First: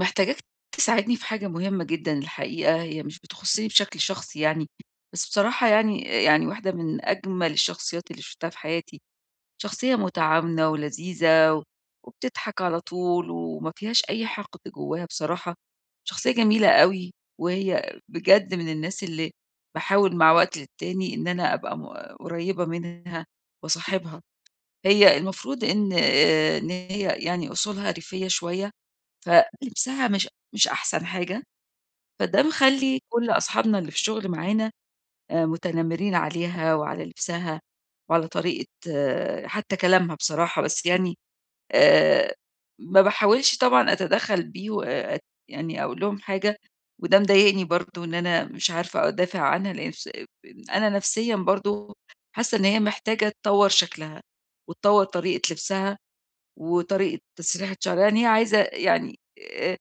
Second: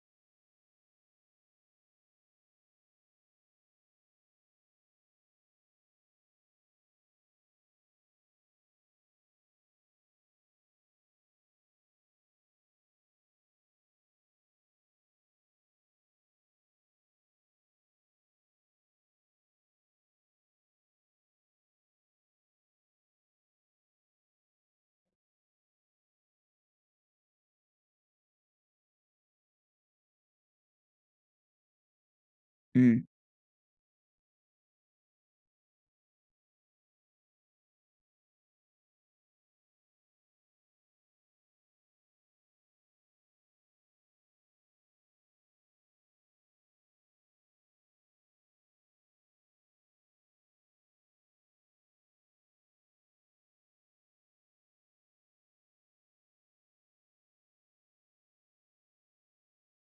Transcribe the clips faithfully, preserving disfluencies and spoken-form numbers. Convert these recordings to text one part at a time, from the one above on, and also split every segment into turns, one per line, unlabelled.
محتاجاك تساعدني في حاجة مهمة جدًا الحقيقة، هي مش بتخصّني بشكل شخصي يعني، بس بصراحة يعني يعني واحدة من أجمل الشخصيات اللي شُفتها في حياتي، شخصية متعاونة ولذيذة و وبتضحك على طول وما فيهاش أي حقد جواها بصراحة، شخصية جميلة أوي، وهي بجد من الناس اللي باحاول مع وقت للتاني إن أنا أبقى م قريّبة منها واصاحبها. هي المفروض إن آآ إن هي يعني أصولها ريفية شوية فلبسها مش مش أحسن حاجة، فده مخلّي
إمم،
كل أصحابنا اللي في الشغل معانا آآ متنمرين عليها وعلى لبسها وعلى طريقة آه، حتى كلامها بصراحة، بس يعني آآ ما باحاولش طبعًا أتدخّل بيه وأت يعني أقول لهم حاجة، وده مضايقني برضه إن أنا مش عارفة أدافع عنها، لإن فس أنا نفسيًا برضه حاسة إن هي محتاجة تطوّر شكلها وتطوّر طريقة لبسها وطريقة تسريحة شعرها، لإن هي عايزة يعني آه،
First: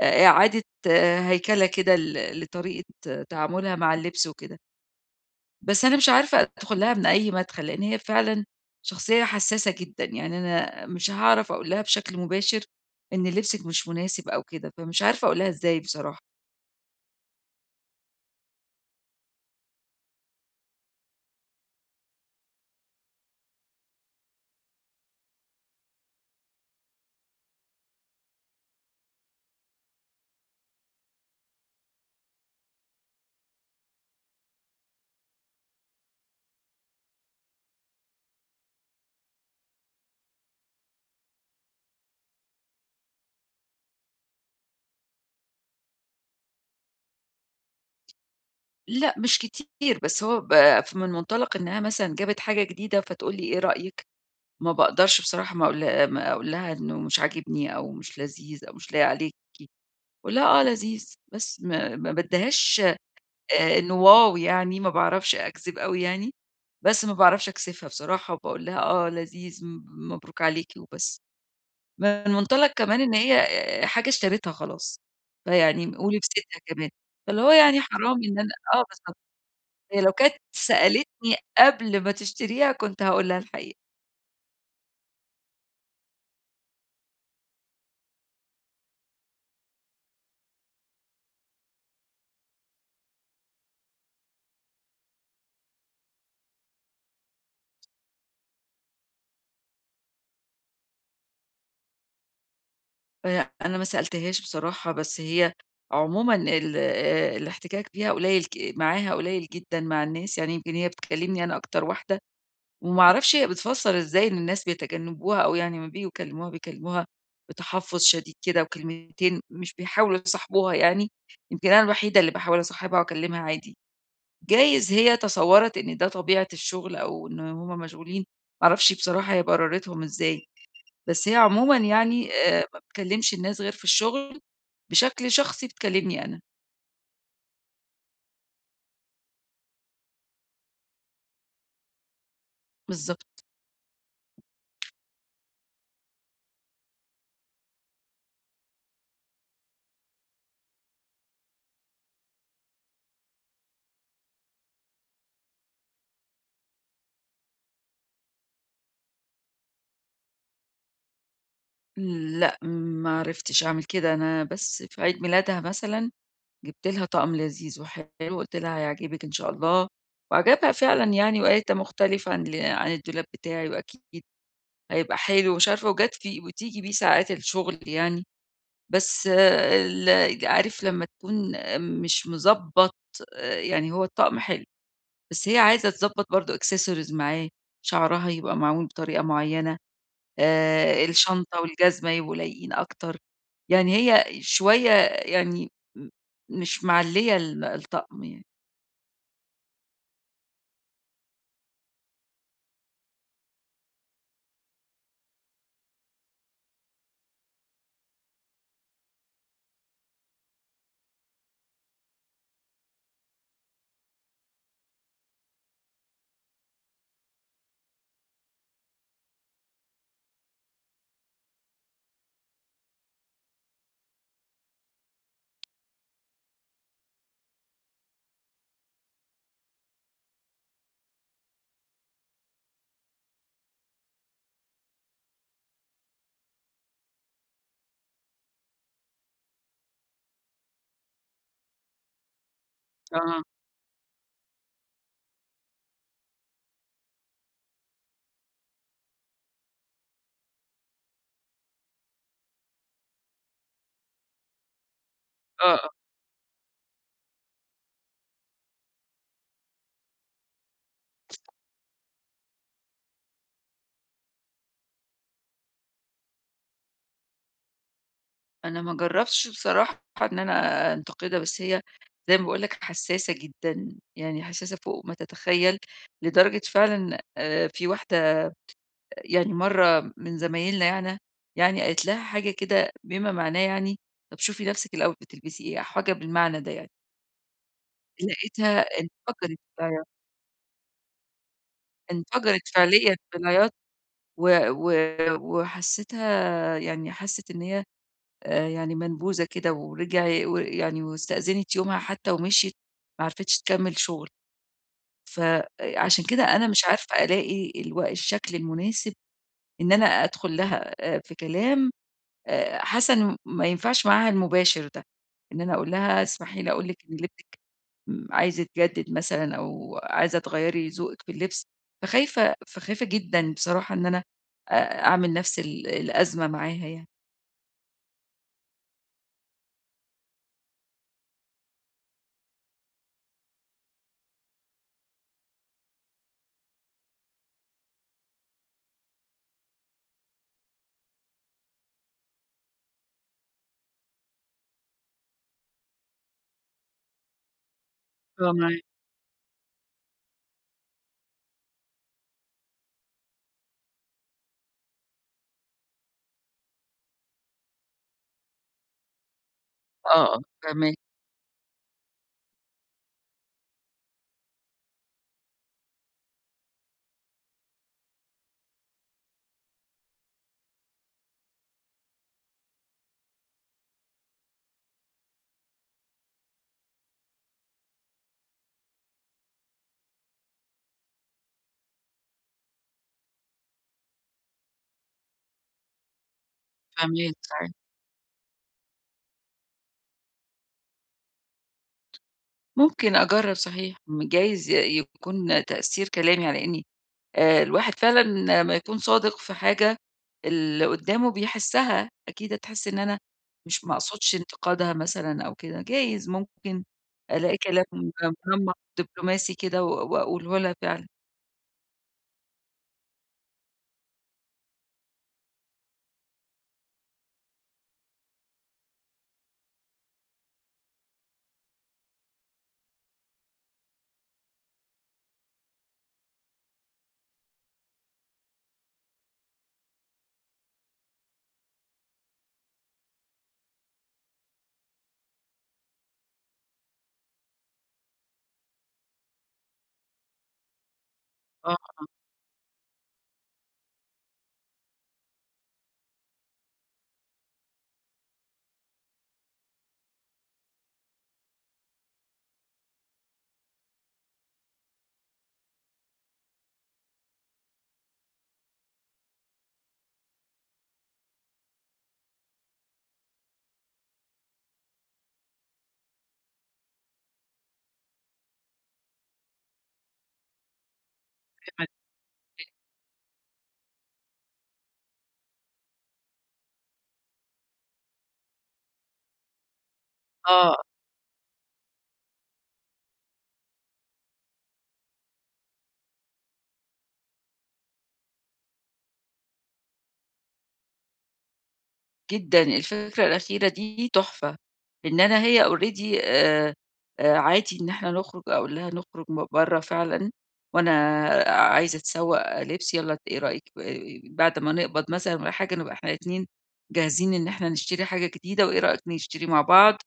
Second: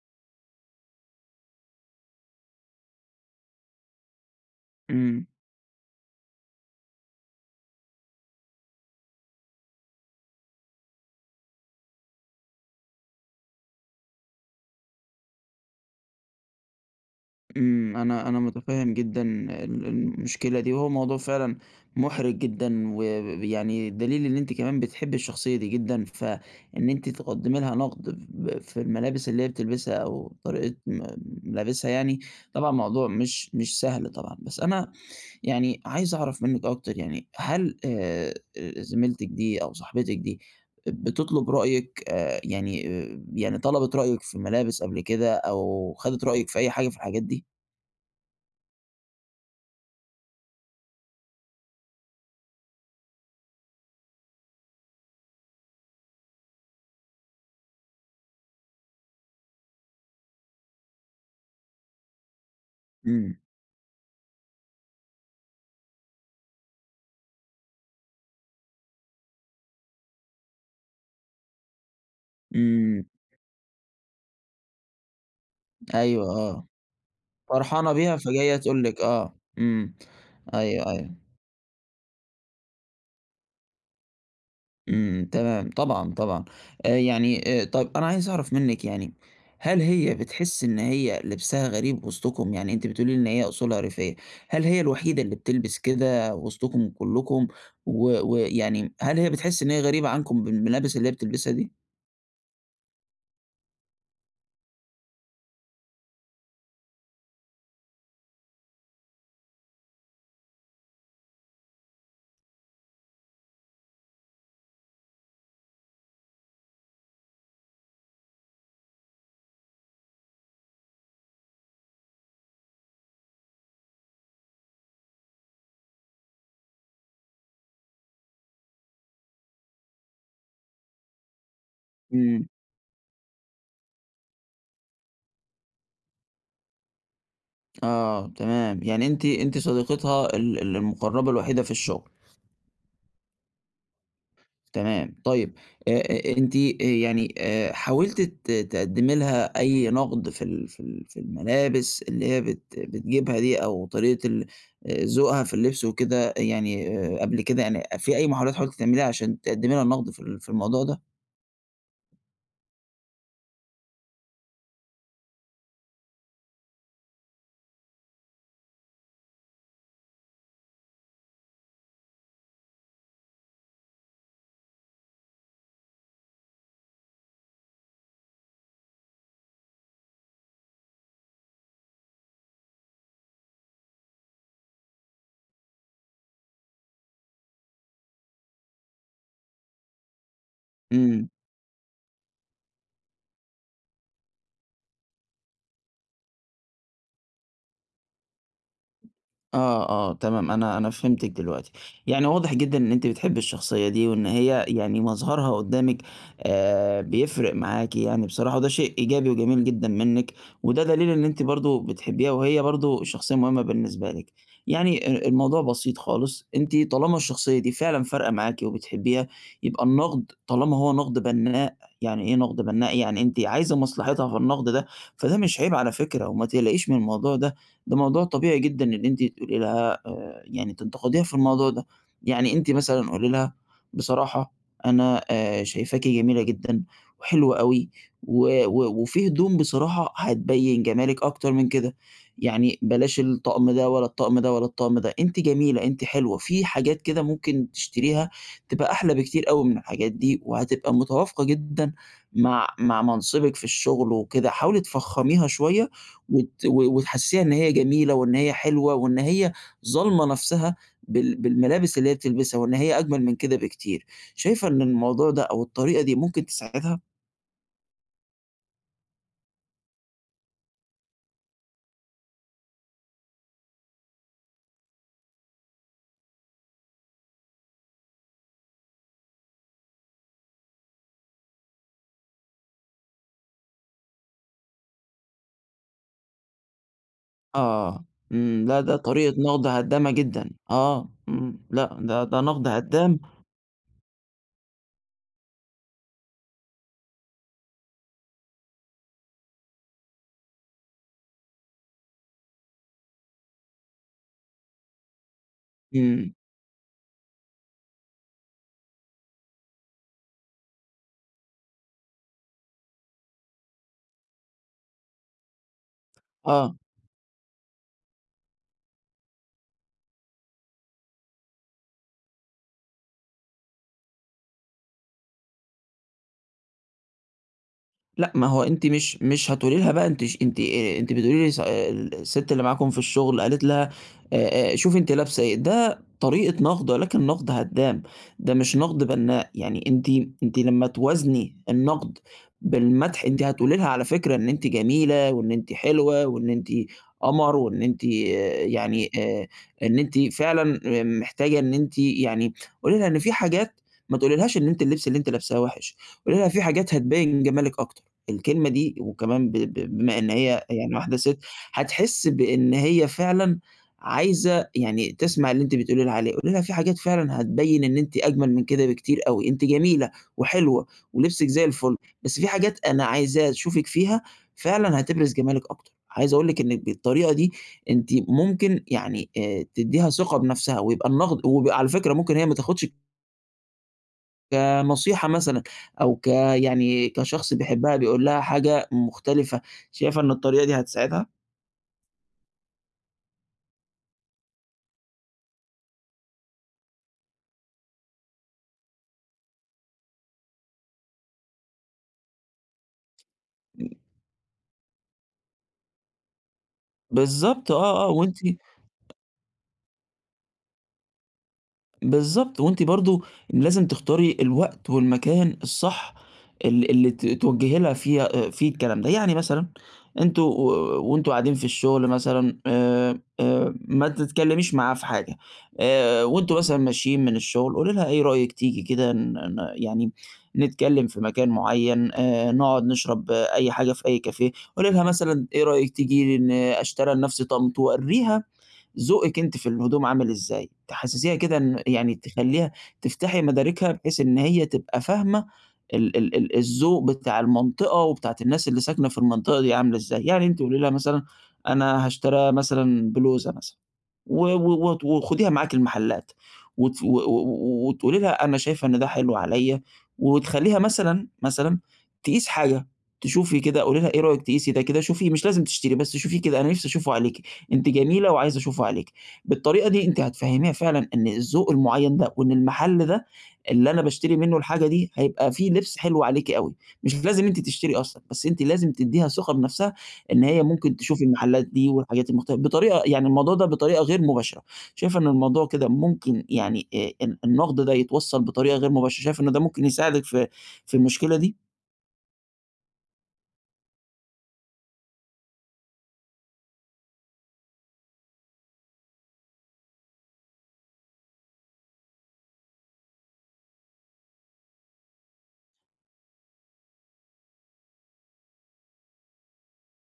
آآ إعادة آه، هيكلة كده ل لطريقة تعاملها مع اللبس وكده،
إمم،
بس أنا مش عارفة أدخل لها من أي مدخل، لإن هي فعلًا شخصية حساسة جدًا، يعني أنا مش هاعرف أقول لها بشكل مباشر إن لبسِك مش مناسب أو كده، فمش عارفة أقول لها إزاي بصراحة.
إمم، أنا أنا متفهم جدًا ال المشكلة دي، وهو موضوع فعلًا مُحرِج جدًا، ويعني دليل إن أنتِ كمان بتحبّي الشخصية دي جدًا، فإن أنتِ تقدّمي لها نقد ب في الملابس اللي هي بتلبسها أو طريقة م ملابسها يعني. طبعًا موضوع مش مش سهل طبعًا، بس أنا يعني عايز أعرف منِّك أكتر. يعني هل، آآ زميلتِك دي أو صاحبتِك دي بتطلب رأيِك، آآ يعني آآ يعني طلبِت رأيِك في الملابس قبل كده، أو خدِت رأيِك في أي حاجة في الحاجات دي؟
لأ مش كتير، بس هو ب من منطلق إنها مثلًا جابت حاجة جديدة فتقول لي إيه رأيِك، ما باقدرش بصراحة ما أقول ما أقول لها إنه مش عاجبني أو مش لذيذ أو مش لايق عليك، أقول لها آه لذيذ، بس ما ما بادّيهاش
إمم،
آآ إنه واو يعني ما باعرفش أكذب أوي يعني، بس ما باعرفش أكسفها بصراحة وباقول لها آه لذيذ، م مبروك عليكِ وبس. من منطلق كمان
إمم،
إن هي آآ حاجة اشتريتها خلاص، فيعني قولي
أيوه،
بستها
آه،
كمان، فاللي هو يعني
فرحانة
حرام
بيها
إن أنا
فجاية تقول
آه
لِك
بالضبط،
آه. إمم،
هي لو كانت
أيوه، أيوه.
سألتني قبل ما تشتريها كنت هاقول لها الحقيقة،
إمم، تمام، طبعًا، طبعًا. آآ يعني آآ طَب، أنا عايز أعرف منِّك، يعني هل هي بتحسّي إن هي لبسها غريب وسطكم؟ يعني أنتِ بتقولي لي إن هي أصولها ريفية. هل هي الوحيدة اللي بتلبس كده وسطكم كلّكم؟ و ويعني هل هي بتحس إن هي غريبة عنكم بالملابس اللي هي بتلبسها دي؟
فهي أنا ما سألتهاش بصراحة، بس هي عمومًا ال آآ الاحتكاك بيها قليل ك معاها قليل جدًا مع الناس، يعني يمكن هي بتكلمني أنا أكتر واحدة وما أعرفش هي بتفسّر إزاي إن الناس بيتجنّبوها أو يعني لمّا بييجوا يكلّموها بيكلّموها بتحفُّظ شديد كده وكلمتين، مش بيحاولوا يصاحبوها يعني، يمكن أنا الوحيدة اللي باحاول أصاحبها وأكلّمها عادي. جايز هي تصوّرت إن ده طبيعة الشغل أو إن هم مشغولين، ما أعرفش بصراحة هي برّرتهم إزاي، بس هي عمومًا يعني
إمم،
آآ ما بتكلّمش الناس غير في الشغل، بشكل شخصي بتكلّمني أنا،
آه، تمام. يعني أنتِ أنتِ صديقتها ال ال المُقرّبة الوحيدة في الشغل.
بالضبط.
تمام، طيب. آآ آآ أنتِ، آآ يعني آآ حاولتِ ت تقدّمي لها أي نقد في ال في ال في الملابس اللي هي بت بتجيبها دي، أو طريقة ال آآ ذوقها في اللبس وكده. يعني آآ قبل كده، يعني في أي محاولات حاولتِ تعمليها عشان تقدّمي لها النقد في ال في الموضوع ده؟
لأ، ما عرفتش أعمل كده، أنا بس في عيد ميلادها مثلًا جِبت لها طقم لذيذ وحلو، قُلت لها هيعجبِك إن شاء الله، وعجبها فعلًا يعني وقالت ده مختلف عن ال عن الدولاب بتاعي وأكيد هيبقى حلو ومش عارفة، وجات في وتيجي بيه ساعات الشغل يعني، بس آه، ال عارف لمّا تكون آه، مش مضبّط آآ، يعني هو الطقم حلو، بس هي عايزة تضبّط برضه accessories معاه، شعرها يبقى معمول بطريقة معيّنة، آآ
إمم.
الشنطة والجزمة يبقوا لايقين أكتر، يعني هي شوية يعني م مش معلية ال الطقم يعني.
آه، آه، تمام، أنا أنا فهمتِك دلوقتي. يعني واضح جدًا إن أنتِ بتحبّي الشخصية دي، وإن هي يعني مظهرها قدّامِك، آآ، بيفرق معاكِ يعني بصراحة، وده شيء إيجابي وجميل جدًا منِّك، وده دليل إن أنتِ برضه بتحبّيها، وهي برضه شخصية مهمة بالنسبة لِك. يعني ال الموضوع بسيط خالص. أنتِ طالما الشخصية دي فعلًا فارقة معاكِ وبتحبّيها، يبقى النقد طالما هو نقد بنّاء. يعني إيه نقد بنّاء؟ يعني أنتِ عايزة مصلحتها في النقد ده، فده مش عيب على فكرة، وما تقلقيش من الموضوع ده. ده موضوع طبيعي جدًا إن أنتِ تقولي لها، آآ يعني تنتقديها في الموضوع ده. يعني أنتِ مثلًا قولي لها بصراحة: أنا آآ شايفاكِ جميلة جدًا وحلوة أوي، و و وفي هدوم بصراحة هتبيّن جمالِك أكتر من كده. يعني بلاش
آه،
الطقم ده ولا الطقم ده ولا الطقم ده، أنتِ جميلة، أنتِ حلوة، في حاجات كده ممكن تشتريها تبقى أحلى بكتير أوي من الحاجات دي، وهتبقى متوافقة جدًا مع مع منصبِك في الشغل وكده. حاولي تفخّميها
آه، آه،
شوية، وت و وتحسّسيها إن هي جميلة وإن هي حلوة وإن هي ظالمة نَفْسها بال بالملابس اللي هي بتلبسها، وإن هي أجمل من كده بكتير. شايفة إن الموضوع ده أو الطريقة دي ممكن تساعدها؟
أنا ما جربتش بصراحة إن أنا أنتقدها، بس هي زي ما باقول لك حساسة جدًا، يعني حساسة فوق ما تتخيل، لدرجة فعلًا آآ في واحدة يعني مرة من زمايلنا يعن يعني قالت لها حاجة كده بما معناه يعني طب شوفي نفسِك الأول بتلبسي إيه، حاجة بالمعنى ده يعني،
آه. إمم.
لقيتها
لا، ده طريقة
انفجرت
نقد هدّامة جدًا. آه. إمم. لأ، ده ده
انفجرت
نقد
فعليًا
هدّام.
بالعياط و و وحسّيتها يعني حسّت إن هي آآ يعني منبوذة كده ورجع ويعني واستأذنت يومها حتى ومشيت، ما عرفتش تكمّل شغل. فعشان
إمم.
كده أنا مش عارفة ألاقي الو الشكل المناسب إن أنا أدخل لها آآ في كلام آآ حاسة إنه ما ينفعش معاها المباشر ده، إن أنا أقول لها اسمحي لي
آه.
أقول لِك إن اللي ابنِك امم، عايزة تجدد مثلًا أو عايزة تغيّري ذوقِك في اللبس، فخايفة فخايفة جدًا بصراحة إن أنا آآ أعمل نفس ال الأزمة معاها يعني.
لأ، ما هو أنتِ مش مش هتقولي لها بقى أنتِ، ش أنتِ، آآ، أنتِ بتقولي لي، ص اه، السِت اللي معاكم في الشغل قالت لها، آآ آآ، شوفي أنتِ لابسة إيه. ده طريقة نقد ولكن نقد هدّام، ده مش نقد بنّاء. يعني أنتِ أنتِ لمّا توازني النقد بالمدح، أنتِ هتقولي لها على فكرة إن أنتِ جميلة وإن أنتِ حلوة وإن أنتِ قمر وإن أنتِ اه،
فاهماك،
يعني آآ، إن أنتِ فعلًا اه، محتاجة، إن أنتِ يعني قولي لها إن في حاجات، ما تقوليلهاش إن أنتِ اللبس اللي أنتِ لابساه وِحِش، قولي لها في حاجات هتبيّن جمالِك أكتر. الكلمة دي، وكمان ب ب بما إن
آه، آه،
هي يعني
فاهماك،
واحدة ست، هتحس بإن هي فعلًا عايزة يعني تسمع اللي أنتِ بتقولي لها عليه. قولي لها في حاجات فعلًا هتبيّن إن أنتِ أجمل من كده بكتير أوي، أنتِ جميلة وحلوة ولبسِك زي الفل، بس في حاجات أنا عايزاه أشوفِك فيها فعلًا هتبرز جمالِك أكتر. عايز أقول لِك إنِّك بالطريقة دي أنتِ ممكن يعني آآ تدّيها ثقة بنفسها، ويبقى النقد. وعلى فكرة ممكن هي ما تاخدش كنصيحة مثلًا، أو ك يعني
فاهماك
كشخص
صحيح.
بيحبها بيقول لها حاجة مختلفة. شايفة إن الطريقة دي هتساعدها؟
ممكن أجرّب صحيح، م جايز ي يكون تأثير كلامي على إني آآ الواحد فعلًا لمّا يكون صادق في حاجة، اللي قدّامه بيحسّها، أكيد هتحس إن أنا مش ما أقصدش انتقادها مثلًا أو كده، جايز ممكن ألاقي
بالضبط،
كلام
آه، آه، وأنتِ.
منمّق دبلوماسي كده و وأقوله لها فعلًا.
بالضبط، وأنتِ برضه لازم تختاري الوقت والمكان الصح، ال اللي ت توجّهي لها فيها فيه الكلام ده. يعني مثلًا أنتم و وأنتم قاعدين في الشغل مثلًا، آآ، آآ، ما تتكلميش معاه في حاجة. آآ، وأنتم مثلًا ماشيين من الشغل، قولي لها إيه رأيِك تيجي كده، ن ن يعني نتكلم في مكان معيّن، آآ، نقعد نشرب آه، أي حاجة في أي كافيه. قولي لها مثلًا إيه رأيِك تيجي ن أشتري لنفسي طقم، تورّيها ذوقِك أنتِ في الهدوم عامل إزاي، تحسّسيها كده
آه،
إن يعني تخلّيها تفتحي مداركها، بحيث إن هي تبقى فاهمة ال ال ال الذوق بتاع المنطقة وبتاعة الناس اللي ساكنة في المنطقة دي عاملة إزاي. يعني أنتِ قولي لها مثلًا أنا هاشتري مثلًا بلوزة مثلًا، و و وت وخديها معاكِ المحلات، وت و و وتقولي لها أنا شايفة إن ده حلو عليَّ، وتخلّيها مثلًا، مثلًا تقيس حاجة، تشوفي كده. قولي لها إيه رأيِك تقيسي ده كده، شوفي مش لازم تشتري، بس شوفيه كده، أنا نِفْسي أشوفه عليكِ. أنتِ جميلة وعايز أشوفه عليكِ. بالطريقة دي أنتِ هتفهّميها فعلًا إن الذوق
يعني
المعيّن ده، وإن المحل ده اللي أنا باشتري منه الحاجة دي هيبقى فيه لبس حلو عليكِ أوي. مش لازم أنتِ تشتري أصلًا، بس أنتِ لازم تدّيها ثقة بنفسها إن هي
آه.
ممكن تشوف المحلات دي والحاجات المختلفة بطريقة، يعني الموضوع ده بطريقة غير مباشرة. شايفة إن الموضوع كده ممكن يعني، آآ ال النقد ده يتوصّل بطريقة غير مباشرة. شايفة إن ده ممكن يساعدِك في في المشكلة دي؟
جدًا، الفكرة الأخيرة دي تحفة، إن أنا هي already آآ، آآ، عادي إن إحنا نخرج، أقول لها نخرج م برّه فعلًا، وأنا عايزة أتسوق لبس، يالّا إيه رأيِك آآ، بعد ما نقبض مثلًا والّا حاجة نبقى إحنا الاتنين جاهزين إن إحنا نشتري حاجة جديدة، وإيه رأيِك نشتري مع بعض؟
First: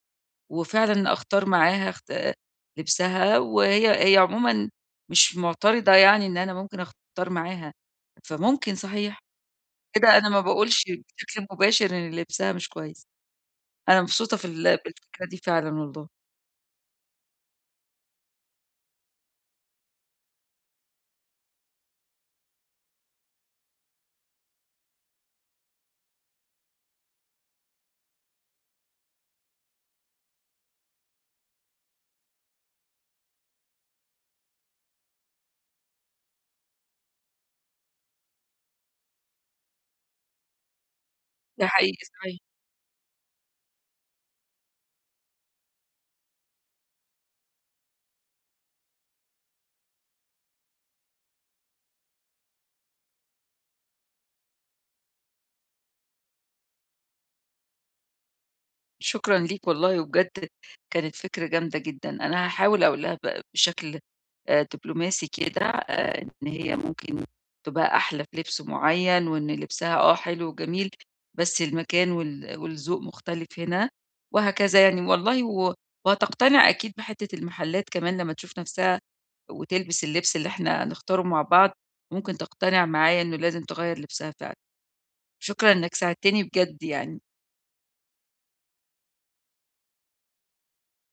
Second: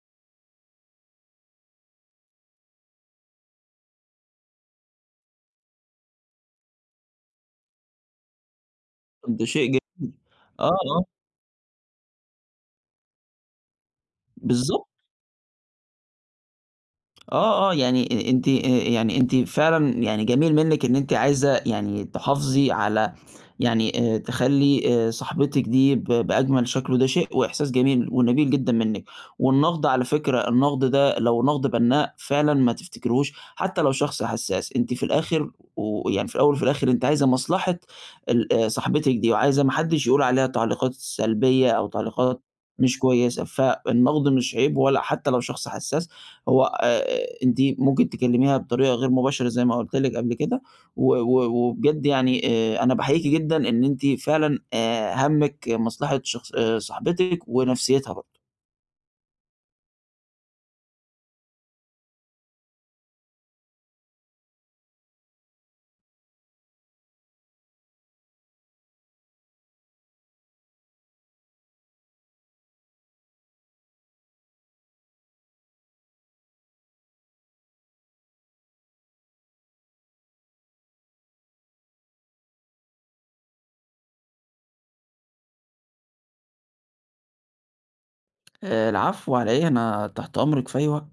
وفعلًا أختار معاها اخت لبسها، وهي هي عمومًا مش معترضة يعني إن أنا ممكن أختار معاها، فممكن صحيح
ده شيء جميل.
كده أنا ما
آه،
باقولش
آه،
بشكل مباشر إن لبسها مش كويس، أنا مبسوطة في ال
بالضبط.
بالفكرة دي فعلًا والله،
آه، آه، يعني أنتِ، آآ يعني أنتِ فعلًا يعني جميل منِّك إن أنتِ عايزة يعني تحافظي على، يعني آآ تخلّي آآ صاحبتِك دي ب بأجمل شكل، وده شيء وإحساس جميل ونبيل جدًا منِّك. والنقد على فكرة، النقد ده لو نقد بنّاء فعلًا ما تفتكريهوش، حتى لو شخص حساس. أنتِ في الآخر، ويعني في الأول وفي الآخر، أنتِ عايزة مصلحة ال آآ صاحبتِك دي، وعايزة ما حدّش يقول عليها تعليقات
ده
سلبية أو
حقيقي صحيح.
تعليقات مش كويسة. فالنقد مش عيب ولا حتى لو شخص حساس، هو آآ أنتِ ممكن تكلميها بطريقة غير مباشرة زي ما قُلت لِك قبل كده. و و وبجد يعني آآ أنا باحييكِ جدًا إن أنتِ فعلًا، آآ هَمِّك مصلحة شخص، آآ صاحبتِك ونفسيتها برضه.
شكرًا ليك والله، وبجد كانت فكرة جامدة جدًا، أنا هاحاول أقول لها ب بشكل آآ دبلوماسي كده آآ إن هي ممكن تبقى أحلى في لبس معيّن، وإن لبسها آه حلو وجميل، بس المكان وال والذوق مختلف هنا، وهكذا يعني والله و وهتقتنع أكيد بحتّة المحلات كمان لمّا تشوف نَفْسها وتلبس اللبس اللي إحنا هنختاره مع بعض، ممكن تقتنع معايا إنه لازم تغيّر لبسها فعلًا. شكرًا إنك ساعدتني بجد يعني.
آآ العفو على إيه، أنا تحت أمرِك في أي وقت.